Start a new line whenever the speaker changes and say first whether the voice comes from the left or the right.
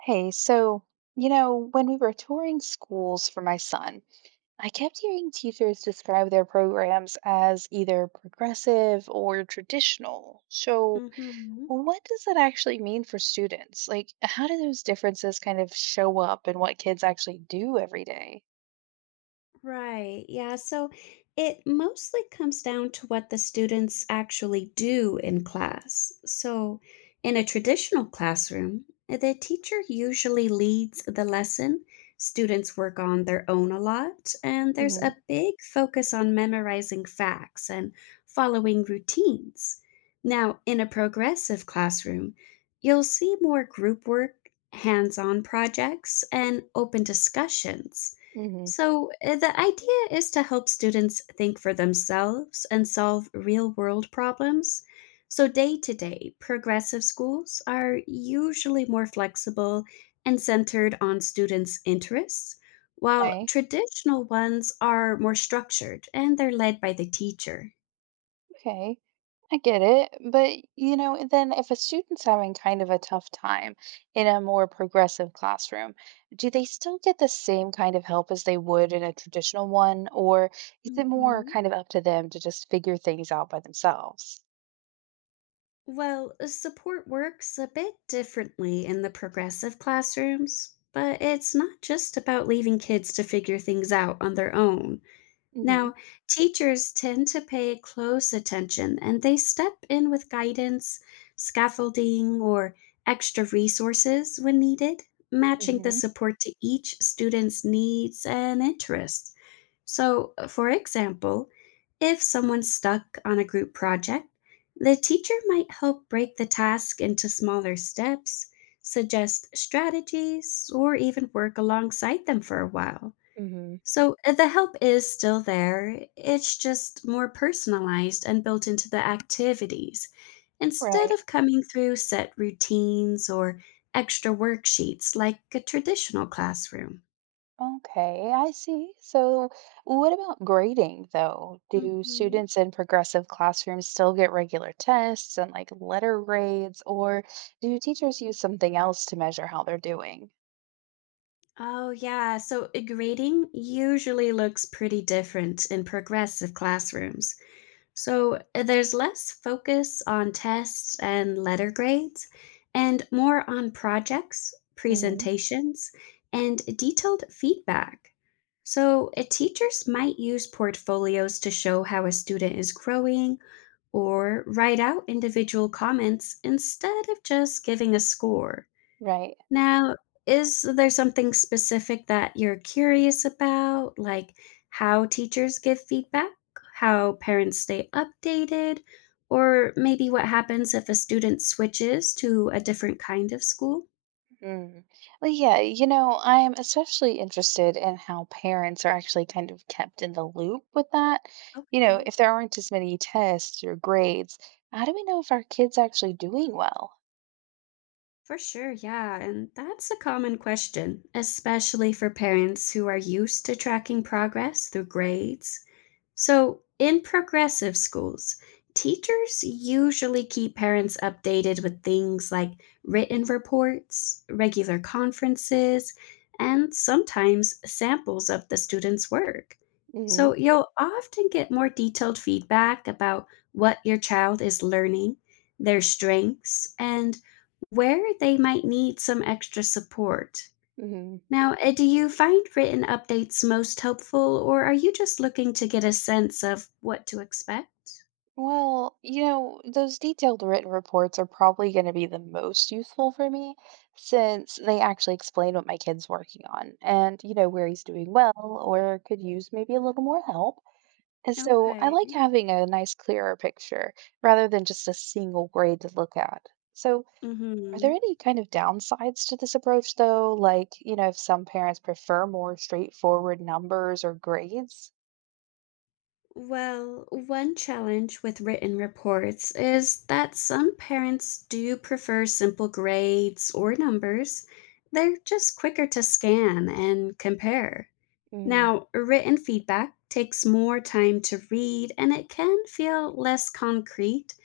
right: Hey, so, when we were touring schools for my son, I kept hearing teachers describe their programs as either progressive or traditional. So,
left: Hmm.
right: what does that actually mean for students? Like, how do those differences kind of show up in what kids actually do every day?
left: Right. Yeah. So it mostly comes down to what the students actually do in class. So in a traditional classroom, the teacher usually leads the lesson. Students work on their own a lot, and there's
right: Mm-hmm.
left: a big focus on memorizing facts and following routines. Now, in a progressive classroom, you'll see more group work, hands on projects, and open discussions.
right: Mm-hmm.
left: So, the idea is to help students think for themselves and solve real world problems. So, day to day, progressive schools are usually more flexible and centered on students' interests, while
right: Okay.
left: traditional ones are more structured and they're led by the teacher.
right: Okay, I get it. But, then if a student's having kind of a tough time in a more progressive classroom, do they still get the same kind of help as they would in a traditional one, or is it more
left: hmm
right: kind of up to them to just figure things out by themselves?
left: Well, support works a bit differently in the progressive classrooms, but it's not just about leaving kids to figure things out on their own.
right: Hmm.
left: Now, teachers tend to pay close attention and they step in with guidance, scaffolding, or extra resources when needed, matching the
right: Hmm.
left: support to each student's needs and interests. So, for example, if someone's stuck on a group project, the teacher might help break the task into smaller steps, suggest strategies, or even work alongside them for a while.
right: Hmm.
left: So the help is still there, it's just more personalized and built into the activities instead
right: Right.
left: of coming through set routines or extra worksheets like a traditional classroom.
right: Okay, I see. So, what about grading though? Do
left: Hmm.
right: students in progressive classrooms still get regular tests and like letter grades, or do teachers use something else to measure how they're doing?
left: Oh, yeah. So grading usually looks pretty different in progressive classrooms. So there's less focus on tests and letter grades and more on projects,
right: Hmm.
left: presentations, and detailed feedback. So teachers might use portfolios to show how a student is growing or write out individual comments instead of just giving a score.
right: Right.
left: Now, is there something specific that you're curious about, like how teachers give feedback, how parents stay updated, or maybe what happens if a student switches to a different kind of school?
right: Mm. Well, yeah, I'm especially interested in how parents are actually kind of kept in the loop with that. You know,
left: Okay,
right: if there aren't as many tests or grades, how do we know if our kids actually doing well?
left: for sure, yeah. And that's a common question, especially for parents who are used to tracking progress through grades. So, in progressive schools, teachers usually keep parents updated with things like written reports, regular conferences, and sometimes samples of the students' work.
right: Hmm.
left: So, you'll often get more detailed feedback about what your child is learning, their strengths, and where they might need some extra support.
right: Hmm.
left: Now, do you find written updates most helpful, or are you just looking to get a sense of what to expect?
right: Well, those detailed written reports are probably going to be the most useful for me since they actually explain what my kid's working on and where he's doing well or could use maybe a little more help. And so I like
left: Okay.
right: having a nice, clearer picture rather than just a single grade to look at. So, are there
left: hmm
right: any kind of downsides to this approach, though? Like, if some parents prefer more straightforward numbers or grades?
left: Well, one challenge with written reports is that some parents do prefer simple grades or numbers. They're just quicker to scan and compare.
right: Mm.
left: Now, written feedback takes more time to read and it can feel less concrete,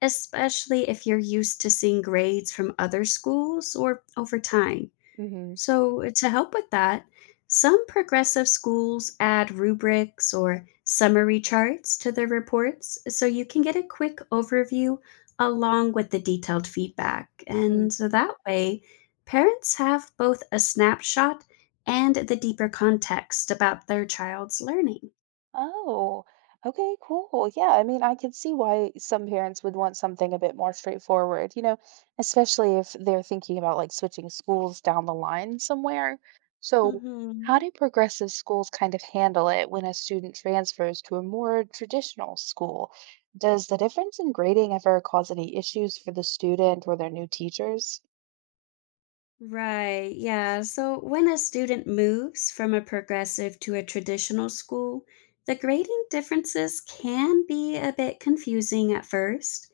left: especially if you're used to seeing grades from other schools or over time.
right: Mm-hmm.
left: So, to help with that, some progressive schools add rubrics or summary charts to their reports so you can get a quick overview along with the detailed feedback. And
right: Mm-hmm.
left: so that way, parents have both a snapshot and the deeper context about their child's learning.
right: Oh, okay, cool. Yeah, I mean, I can see why some parents would want something a bit more straightforward, especially if they're thinking about like switching schools down the line somewhere. So, how
left: Mhm.
right: do progressive schools kind of handle it when a student transfers to a more traditional school? Does the difference in grading ever cause any issues for the student or their new teachers?
left: Right, yeah. So when a student moves from a progressive to a traditional school, the grading differences can be a bit confusing at first.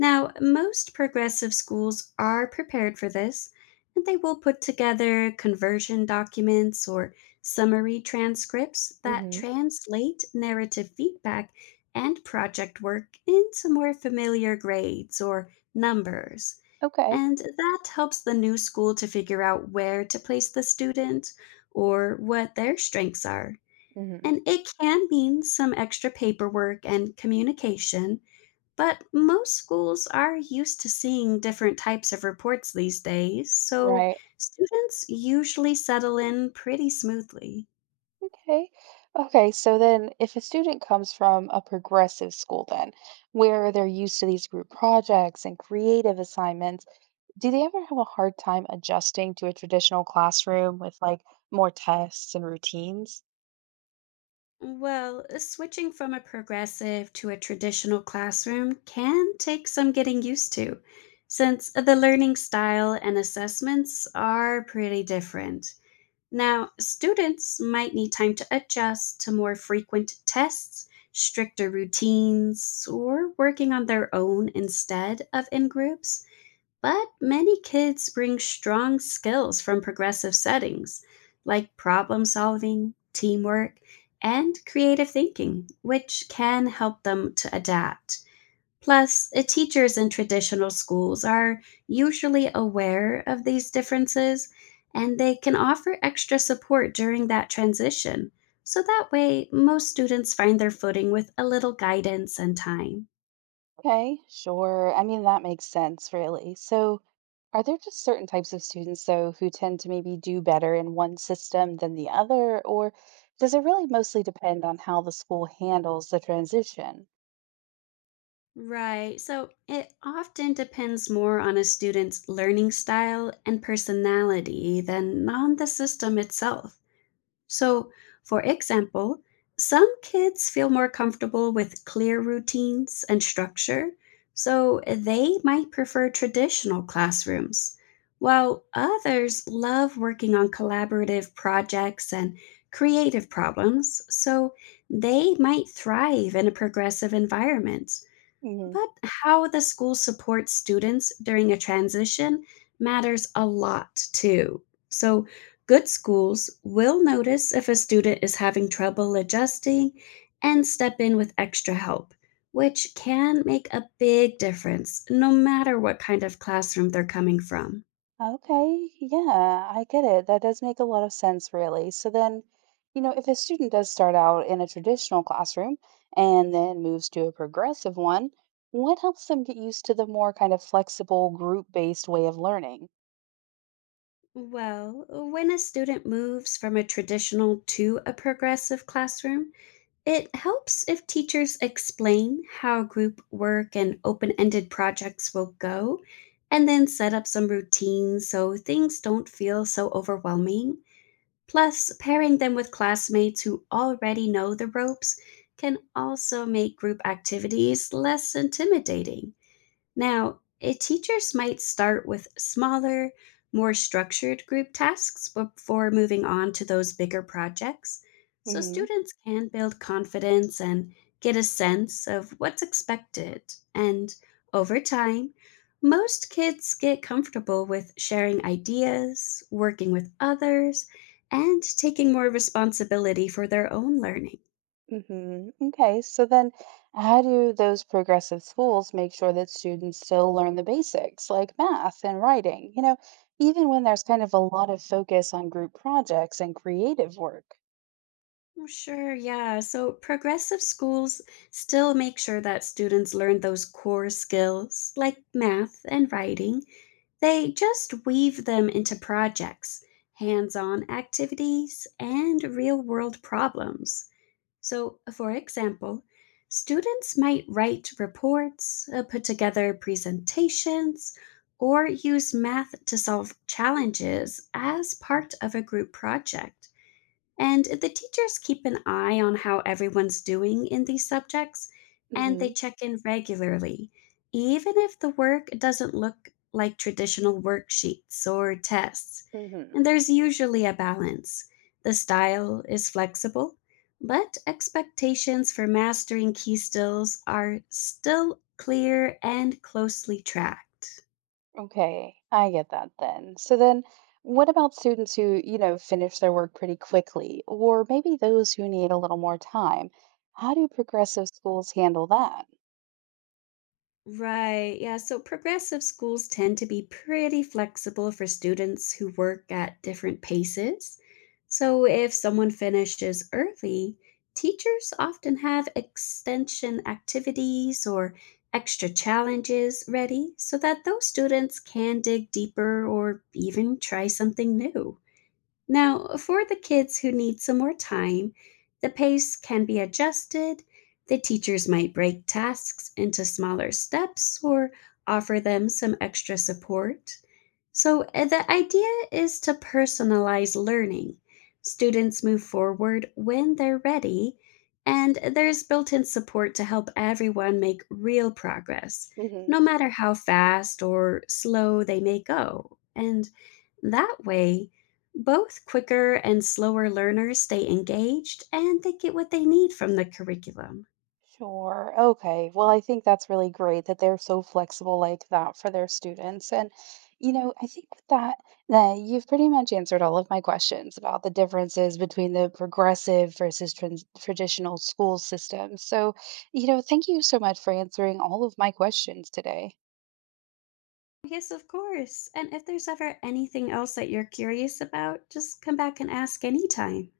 left: Now, most progressive schools are prepared for this, and they will put together conversion documents or summary transcripts that
right: Hmm.
left: translate narrative feedback and project work into more familiar grades or numbers.
right: Okay.
left: And that helps the new school to figure out where to place the student or what their strengths are.
right: Hmm.
left: And it can mean some extra paperwork and communication, but most schools are used to seeing different types of reports these days, so
right: Right.
left: students usually settle in pretty smoothly.
right: Okay. Okay. So then, if a student comes from a progressive school, then where they're used to these group projects and creative assignments, do they ever have a hard time adjusting to a traditional classroom with like more tests and routines?
left: Well, switching from a progressive to a traditional classroom can take some getting used to, since the learning style and assessments are pretty different. Now, students might need time to adjust to more frequent tests, stricter routines, or working on their own instead of in groups. But many kids bring strong skills from progressive settings, like problem solving, teamwork, and creative thinking, which can help them to adapt. Plus, teachers in traditional schools are usually aware of these differences and they can offer extra support during that transition. So that way, most students find their footing with a little guidance and time.
right: Okay. Sure. I mean, that makes sense, really. So, are there just certain types of students, though, who tend to maybe do better in one system than the other? Or does it really mostly depend on how the school handles the transition?
left: Right. So it often depends more on a student's learning style and personality than on the system itself. So, for example, some kids feel more comfortable with clear routines and structure, so they might prefer traditional classrooms, while others love working on collaborative projects and creative problems, so they might thrive in a progressive environment. But how the school supports students during a transition matters a lot too. So, good schools will notice if a student is having trouble adjusting and step in with extra help, which can make a big difference no matter what kind of classroom they're coming from.
right: Okay, yeah, I get it. That does make a lot of sense, really. So then, if a student does start out in a traditional classroom and then moves to a progressive one, what helps them get used to the more kind of flexible group-based way of learning?
left: Well, when a student moves from a traditional to a progressive classroom, it helps if teachers explain how group work and open ended projects will go, and then set up some routines so things don't feel so overwhelming. Plus, pairing them with classmates who already know the ropes can also make group activities less intimidating. Now, teachers might start with smaller, more structured group tasks before moving on to those bigger projects, so
right: Hmm.
left: students can build confidence and get a sense of what's expected. And over time, most kids get comfortable with sharing ideas, working with others, and taking more responsibility for their own learning.
right: Hmm. Okay, so then how do those progressive schools make sure that students still learn the basics like math and writing, even when there's kind of a lot of focus on group projects and creative work?
left: Well, sure, yeah. So progressive schools still make sure that students learn those core skills like math and writing. They just weave them into projects, hands on activities, and real world problems. So, for example, students might write reports, put together presentations, or use math to solve challenges as part of a group project. And the teachers keep an eye on how everyone's doing in these subjects, and they
right: Hmm.
left: check in regularly, even if the work doesn't look like traditional worksheets or tests.
right: Hmm.
left: And there's usually a balance. The style is flexible, but expectations for mastering key stills are still clear and closely tracked.
right: Okay, I get that then. So then what about students who, finish their work pretty quickly, or maybe those who need a little more time? How do progressive schools handle that?
left: Right. Yeah. So progressive schools tend to be pretty flexible for students who work at different paces. So if someone finishes early, teachers often have extension activities or extra challenges ready so that those students can dig deeper or even try something new. Now, for the kids who need some more time, the pace can be adjusted. The teachers might break tasks into smaller steps or offer them some extra support. So, the idea is to personalize learning. Students move forward when they're ready, and there's built in support to help everyone make real progress,
right: Mm-hmm.
left: no matter how fast or slow they may go. And that way, both quicker and slower learners stay engaged and they get what they need from the curriculum.
right: Sure. Okay. Well, I think that's really great that they're so flexible like that for their students. And I think with that, that you've pretty much answered all of my questions about the differences between the progressive versus trans traditional school systems. So, thank you so much for answering all of my questions today.
left: Yes, of course. And if there's ever anything else that you're curious about, just come back and ask anytime.